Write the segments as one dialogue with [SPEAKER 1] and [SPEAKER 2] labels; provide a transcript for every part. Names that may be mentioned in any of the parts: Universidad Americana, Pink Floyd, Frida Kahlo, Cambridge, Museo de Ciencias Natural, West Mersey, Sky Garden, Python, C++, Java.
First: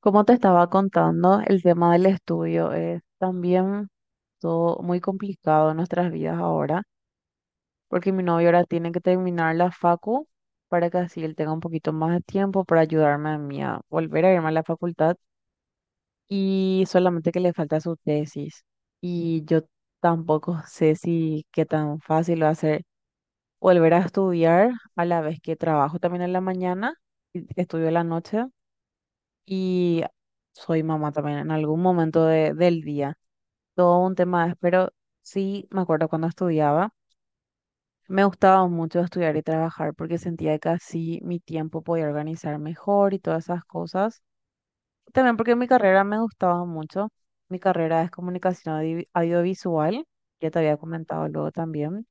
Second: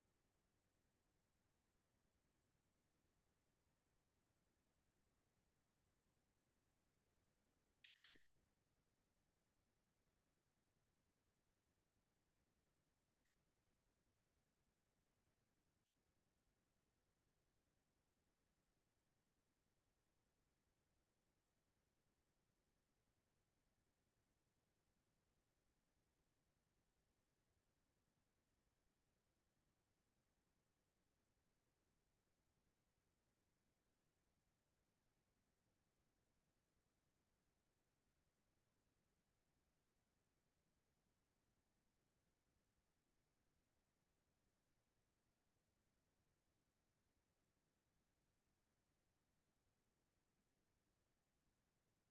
[SPEAKER 1] Como te estaba contando, el tema del estudio es también todo muy complicado en nuestras vidas ahora, porque mi novio ahora tiene que terminar la facu para que así él tenga un poquito más de tiempo para ayudarme a mí a volver a irme a la facultad y solamente que le falta su tesis. Y yo tampoco sé si qué tan fácil va a ser volver a estudiar a la vez que trabajo también en la mañana y estudio en la noche. Y soy mamá también en algún momento del día. Todo un tema es, pero sí me acuerdo cuando estudiaba, me gustaba mucho estudiar y trabajar porque sentía que así mi tiempo podía organizar mejor y todas esas cosas. También porque mi carrera me gustaba mucho. Mi carrera es comunicación audiovisual, ya te había comentado luego también.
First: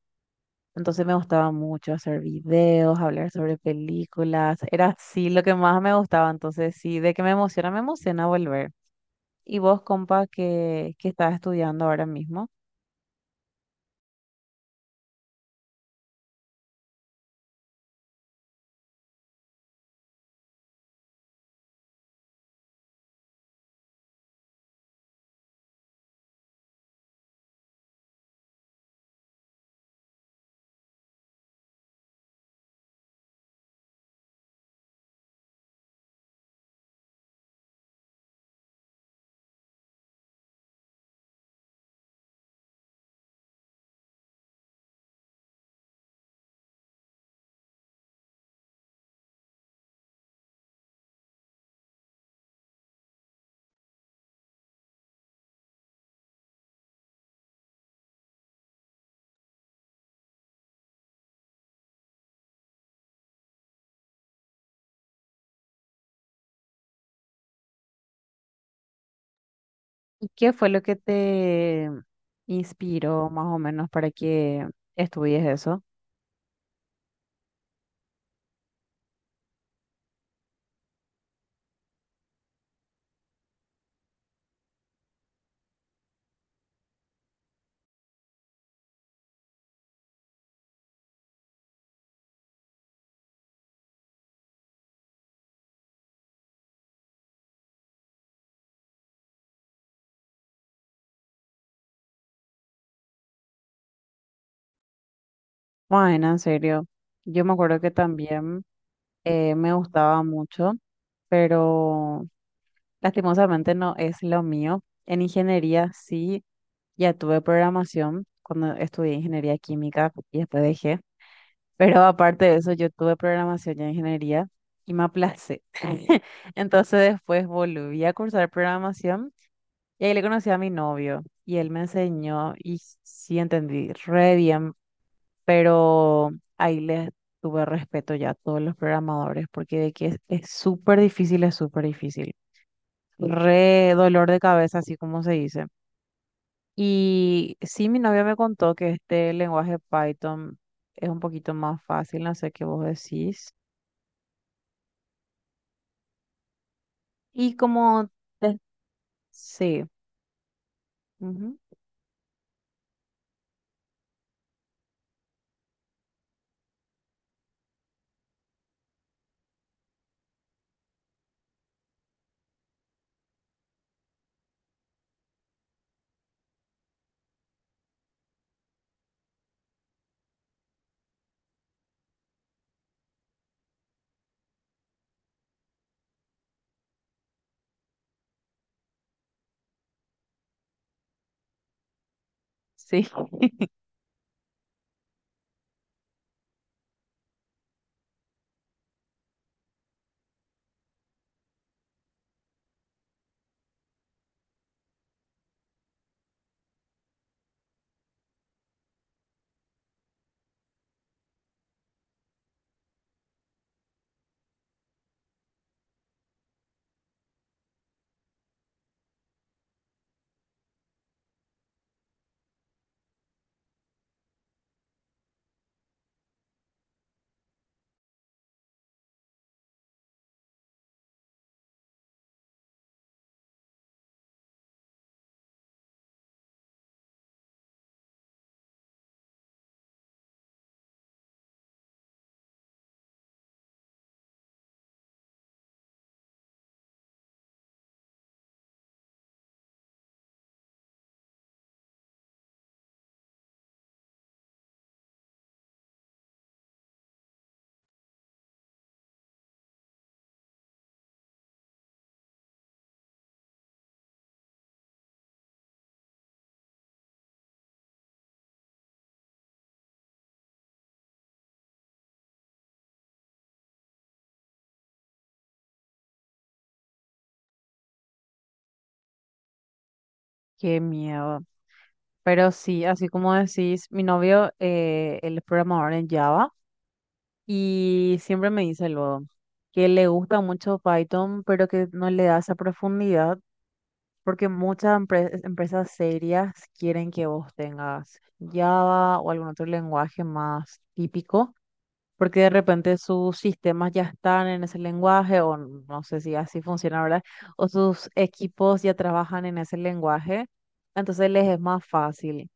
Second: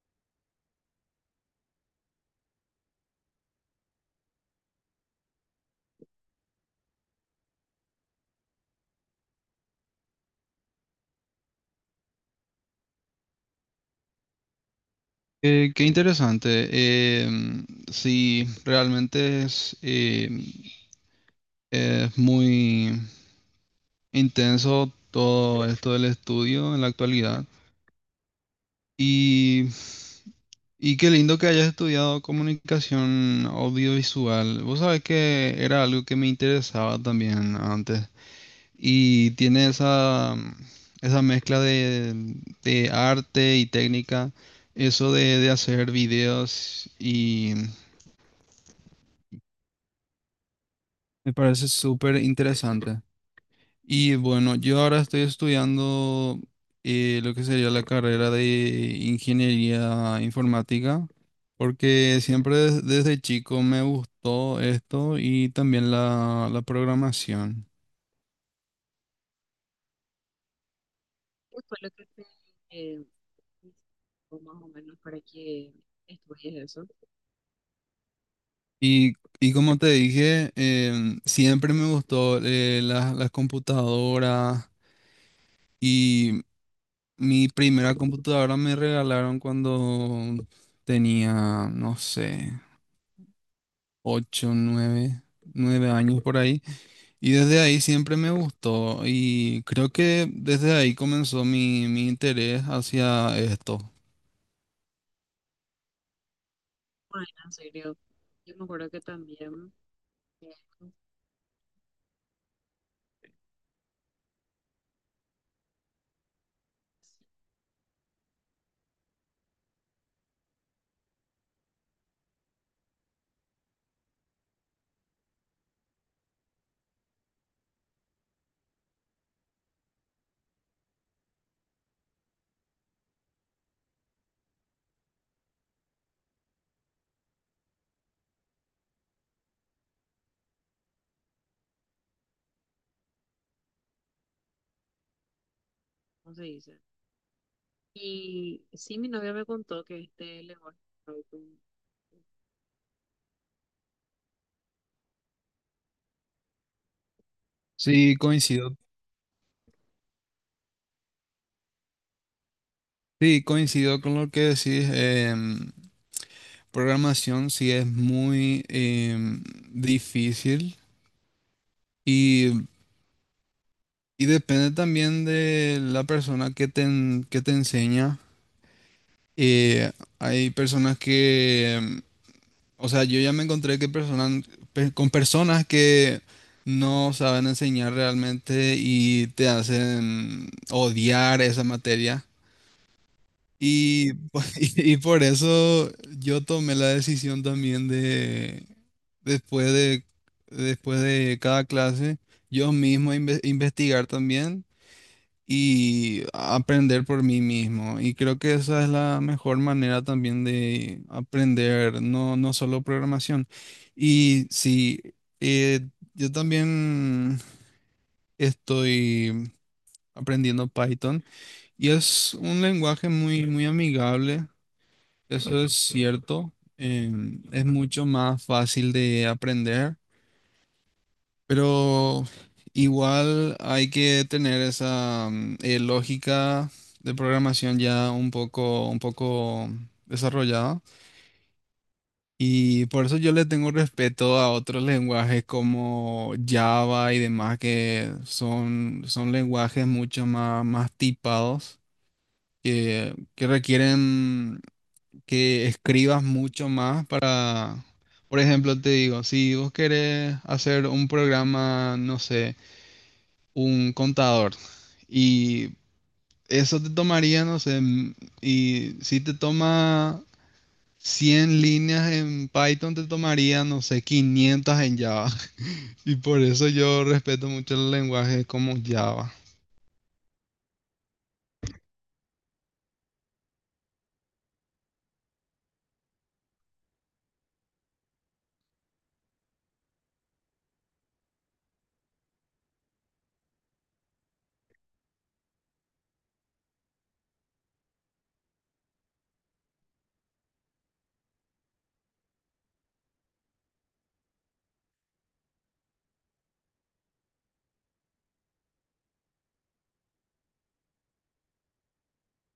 [SPEAKER 1] Entonces me gustaba mucho hacer videos, hablar sobre películas, era así lo que más me gustaba. Entonces sí, de que me emociona volver. Y vos, compa, que estás estudiando ahora mismo,
[SPEAKER 2] Qué interesante. Em, sí, realmente es es muy intenso todo esto del estudio en la actualidad. Y, y qué lindo que hayas estudiado comunicación audiovisual. Vos sabés que era algo que me interesaba también antes. Y tiene esa mezcla de arte y técnica, eso de hacer videos. Me parece súper interesante. Y bueno, yo ahora estoy estudiando lo que sería la carrera de ingeniería informática, porque siempre desde chico me gustó esto y también la programación.
[SPEAKER 1] ¿y qué fue lo que te inspiró más o menos para que estudies eso?
[SPEAKER 2] Y, y como te dije, siempre me gustó, las computadoras y mi primera computadora me regalaron cuando tenía, no sé, 8, 9 años por ahí. Y desde ahí siempre me gustó y creo que desde ahí comenzó mi interés hacia esto.
[SPEAKER 1] Bueno, en serio, yo me acuerdo que también me gustaba mucho, pero lastimosamente no es lo mío. En ingeniería sí, ya tuve programación cuando estudié ingeniería química y después dejé. Pero aparte de eso, yo tuve programación y ingeniería y me aplacé. Entonces después volví a cursar programación y ahí le conocí a mi novio y él me enseñó y sí entendí re bien, pero ahí le tuve respeto ya a todos los programadores porque de que es súper difícil, es súper difícil. Re dolor de cabeza, así como se dice. Y sí, mi novia me contó que este lenguaje Python es un poquito más fácil, no sé qué vos decís. Y como,
[SPEAKER 2] Sí,
[SPEAKER 1] te-
[SPEAKER 2] coincido.
[SPEAKER 1] sí, ujú,
[SPEAKER 2] Sí, coincido con lo que decís. Programación sí es muy, difícil, y, y depende también de la persona que que te enseña. Eh, Hay personas que, o sea, yo ya me encontré que con personas que no saben enseñar realmente y te hacen odiar esa materia.
[SPEAKER 1] sí,
[SPEAKER 2] Y, po- y por eso yo tomé la decisión también después después de cada clase, yo mismo investigar también y aprender por mí mismo. Y creo que esa es la mejor manera también de aprender, no, no solo programación. Y sí, eh, yo también estoy aprendiendo Python, y es un lenguaje muy, muy amigable, eso es cierto. Es mucho más fácil de aprender. Pero igual hay que tener esa lógica de programación ya un poco desarrollada. Y por eso yo le tengo respeto a otros lenguajes como Java y demás, que son, son lenguajes mucho más, más tipados, que requieren que escribas mucho más para, por ejemplo, te digo, si vos querés hacer un programa, no sé, un contador. Y eso te tomaría, no sé, y si te toma 100 líneas en Python, te tomaría, no sé, 500 en Java. Y por eso yo respeto mucho el lenguaje como Java.
[SPEAKER 1] qué miedo. Pero sí, así como decís, mi novio, él es programador en Java y siempre me dice luego que le gusta mucho Python, pero que no le da esa profundidad porque muchas empresas serias quieren que vos tengas Java o algún otro lenguaje más típico porque de repente sus sistemas ya están en ese lenguaje, o no sé si así funciona, ¿verdad? O sus equipos ya trabajan en ese lenguaje, entonces les es más fácil.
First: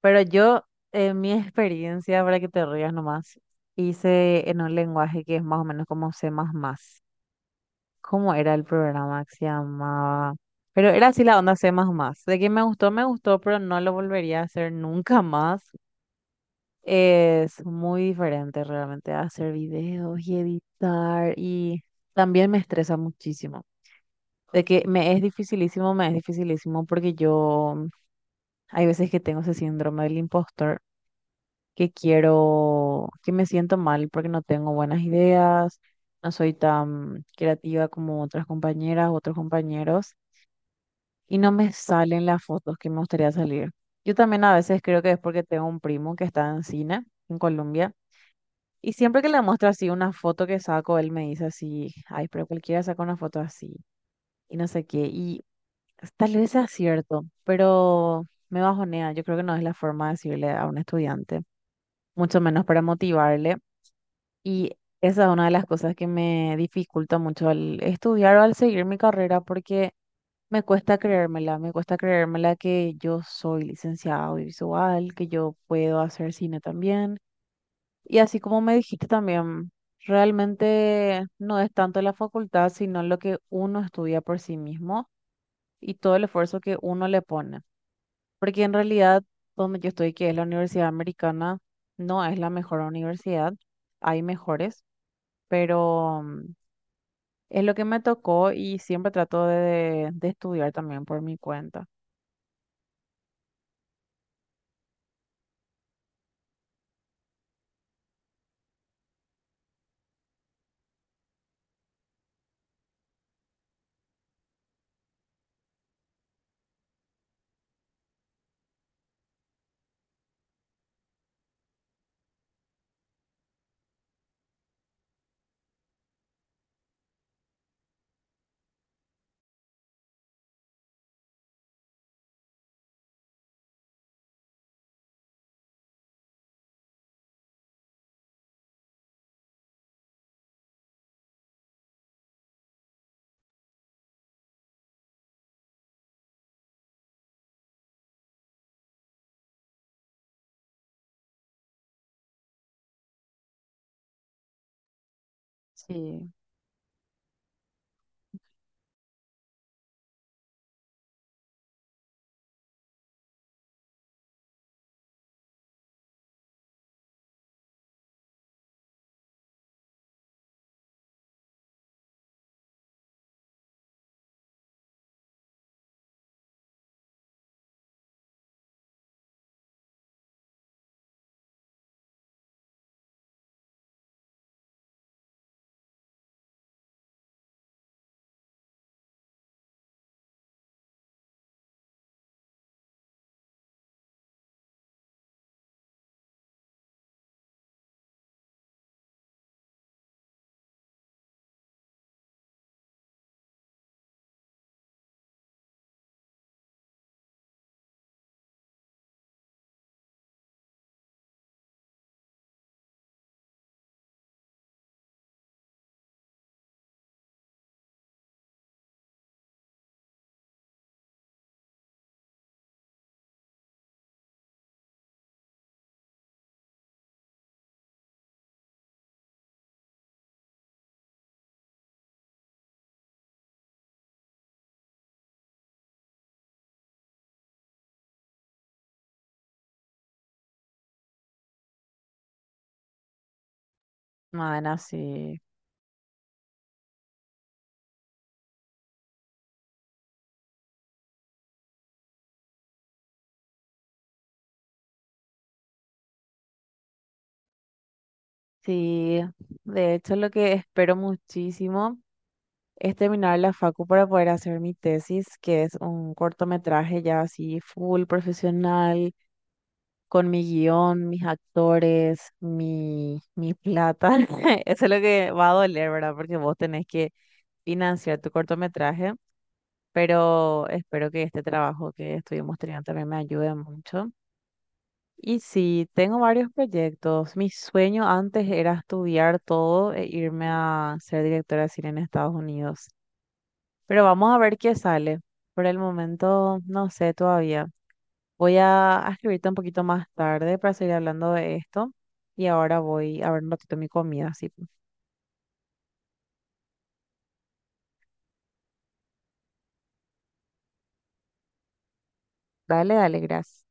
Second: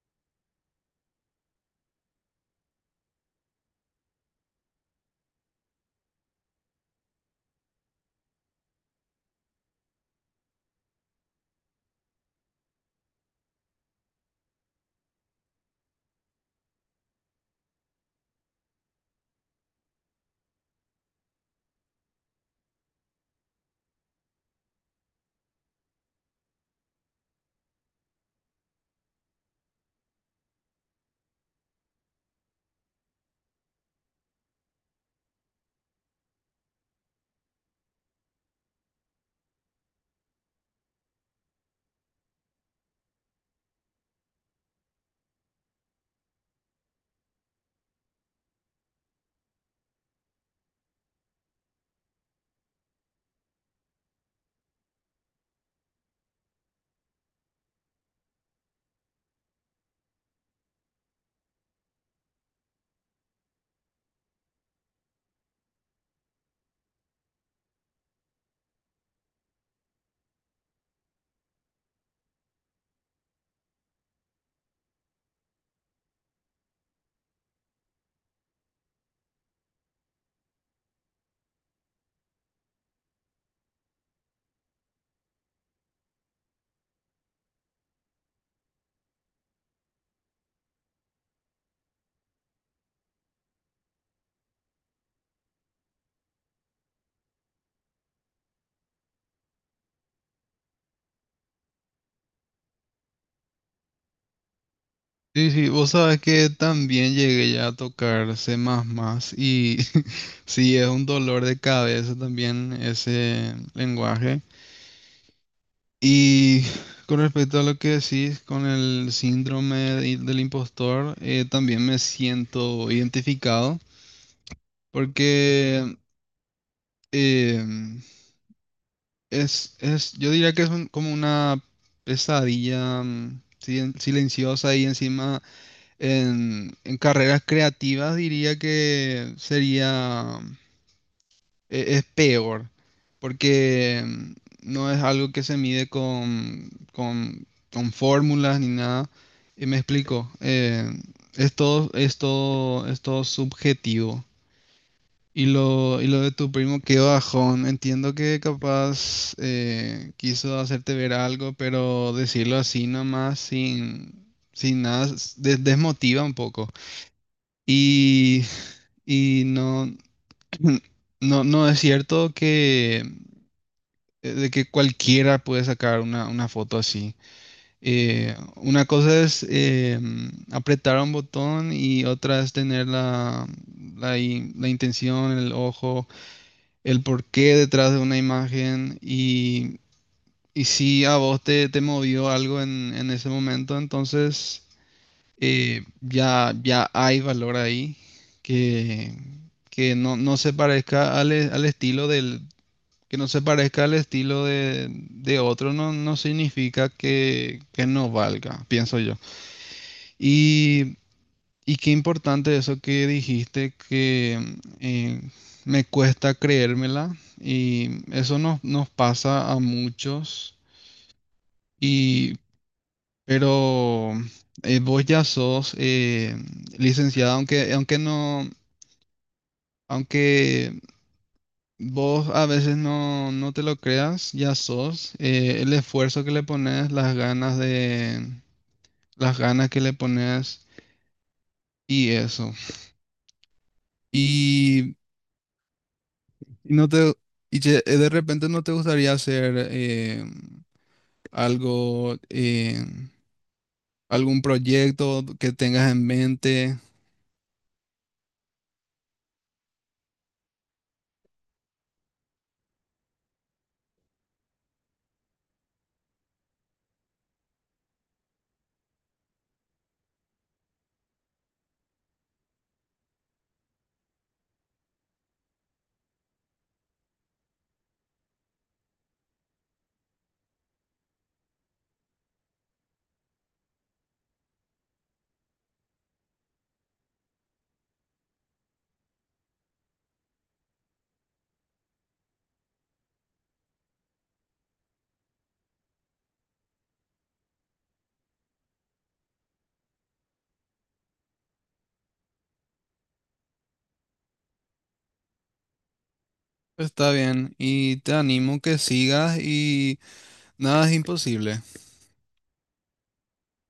[SPEAKER 1] Pero yo, en mi experiencia, para que te rías nomás, hice en un lenguaje que es más o menos como C++. ¿Cómo era el programa que se llamaba? Pero era así la onda C++. De que me gustó, pero no lo volvería a hacer nunca más, es muy diferente realmente a hacer videos y editar y también me estresa muchísimo. De que me es dificilísimo porque yo hay veces que tengo ese síndrome del impostor, que quiero, que me siento mal porque no tengo buenas ideas, no soy tan creativa como otras compañeras, otros compañeros y no me salen las fotos que me gustaría salir. Yo también a veces creo que es porque tengo un primo que está en cine en Colombia. Y siempre que le muestro así una foto que saco, él me dice así, ay, pero cualquiera saca una foto así y no sé qué. Y tal vez sea cierto, pero me bajonea. Yo creo que no es la forma de decirle a un estudiante, mucho menos para motivarle. Y esa es una de las cosas que me dificulta mucho al estudiar o al seguir mi carrera porque me cuesta creérmela que yo soy licenciada audiovisual, que yo puedo hacer cine también y así como me dijiste también, realmente no es tanto la facultad, sino lo que uno estudia por sí mismo y todo el esfuerzo que uno le pone. Porque en realidad, donde yo estoy, que es la Universidad Americana, no es la mejor universidad, hay mejores, pero es lo que me tocó y siempre trato de estudiar también por mi cuenta.
[SPEAKER 2] Sí, sí, vos sabes que también llegué ya a tocar C++, y sí, es un dolor de cabeza también ese lenguaje. Y con respecto a lo que decís con el síndrome del impostor, también me siento identificado porque, eh, yo diría que es como una pesadilla silenciosa y encima en carreras creativas diría que sería es peor, porque, no es algo que se mide con, con fórmulas ni nada. Y me explico, es todo, es todo subjetivo. Y lo
[SPEAKER 1] Sí,
[SPEAKER 2] de tu primo, qué bajón. Entiendo que capaz, quiso hacerte ver algo, pero decirlo así nomás, sin, sin nada, desmotiva un poco. Y, y no, no, no es cierto que, de que cualquiera puede sacar una foto así. Una cosa es, apretar un botón y otra es tener la intención, el ojo, el porqué detrás de una imagen y si a vos te movió algo en ese momento, entonces, ya hay valor ahí que, que no, no se parezca al estilo que no se parezca al estilo de otro, no, no significa que no valga, pienso yo. Y, y qué importante eso que dijiste, que, eh, me cuesta creérmela, y eso nos, nos pasa a muchos, y, pero, vos ya sos, licenciada, aunque, aunque no... Aunque vos a veces no, no te lo creas, ya sos. El esfuerzo que le pones, las ganas las ganas que le pones y eso.
[SPEAKER 1] bueno,
[SPEAKER 2] Y,
[SPEAKER 1] sí.
[SPEAKER 2] y no te, y che, de repente no te gustaría hacer, algo, eh, algún proyecto que tengas en mente.
[SPEAKER 1] Sí, de hecho lo que espero muchísimo es terminar la facu para poder hacer mi tesis, que es un cortometraje ya así full profesional, con mi guión, mis actores, mi plata. Eso es lo que va a doler, ¿verdad? Porque vos tenés que financiar tu cortometraje, pero espero que este trabajo que estuvimos teniendo también me ayude mucho. Y sí, tengo varios proyectos. Mi sueño antes era estudiar todo e irme a ser directora de cine en Estados Unidos. Pero vamos a ver qué sale. Por el momento, no sé todavía. Voy a escribirte un poquito más tarde para seguir hablando de esto. Y ahora voy a ver un ratito mi comida. Así.
[SPEAKER 2] Está bien. Y te animo que sigas, y nada es imposible.
[SPEAKER 1] Dale, dale, gracias.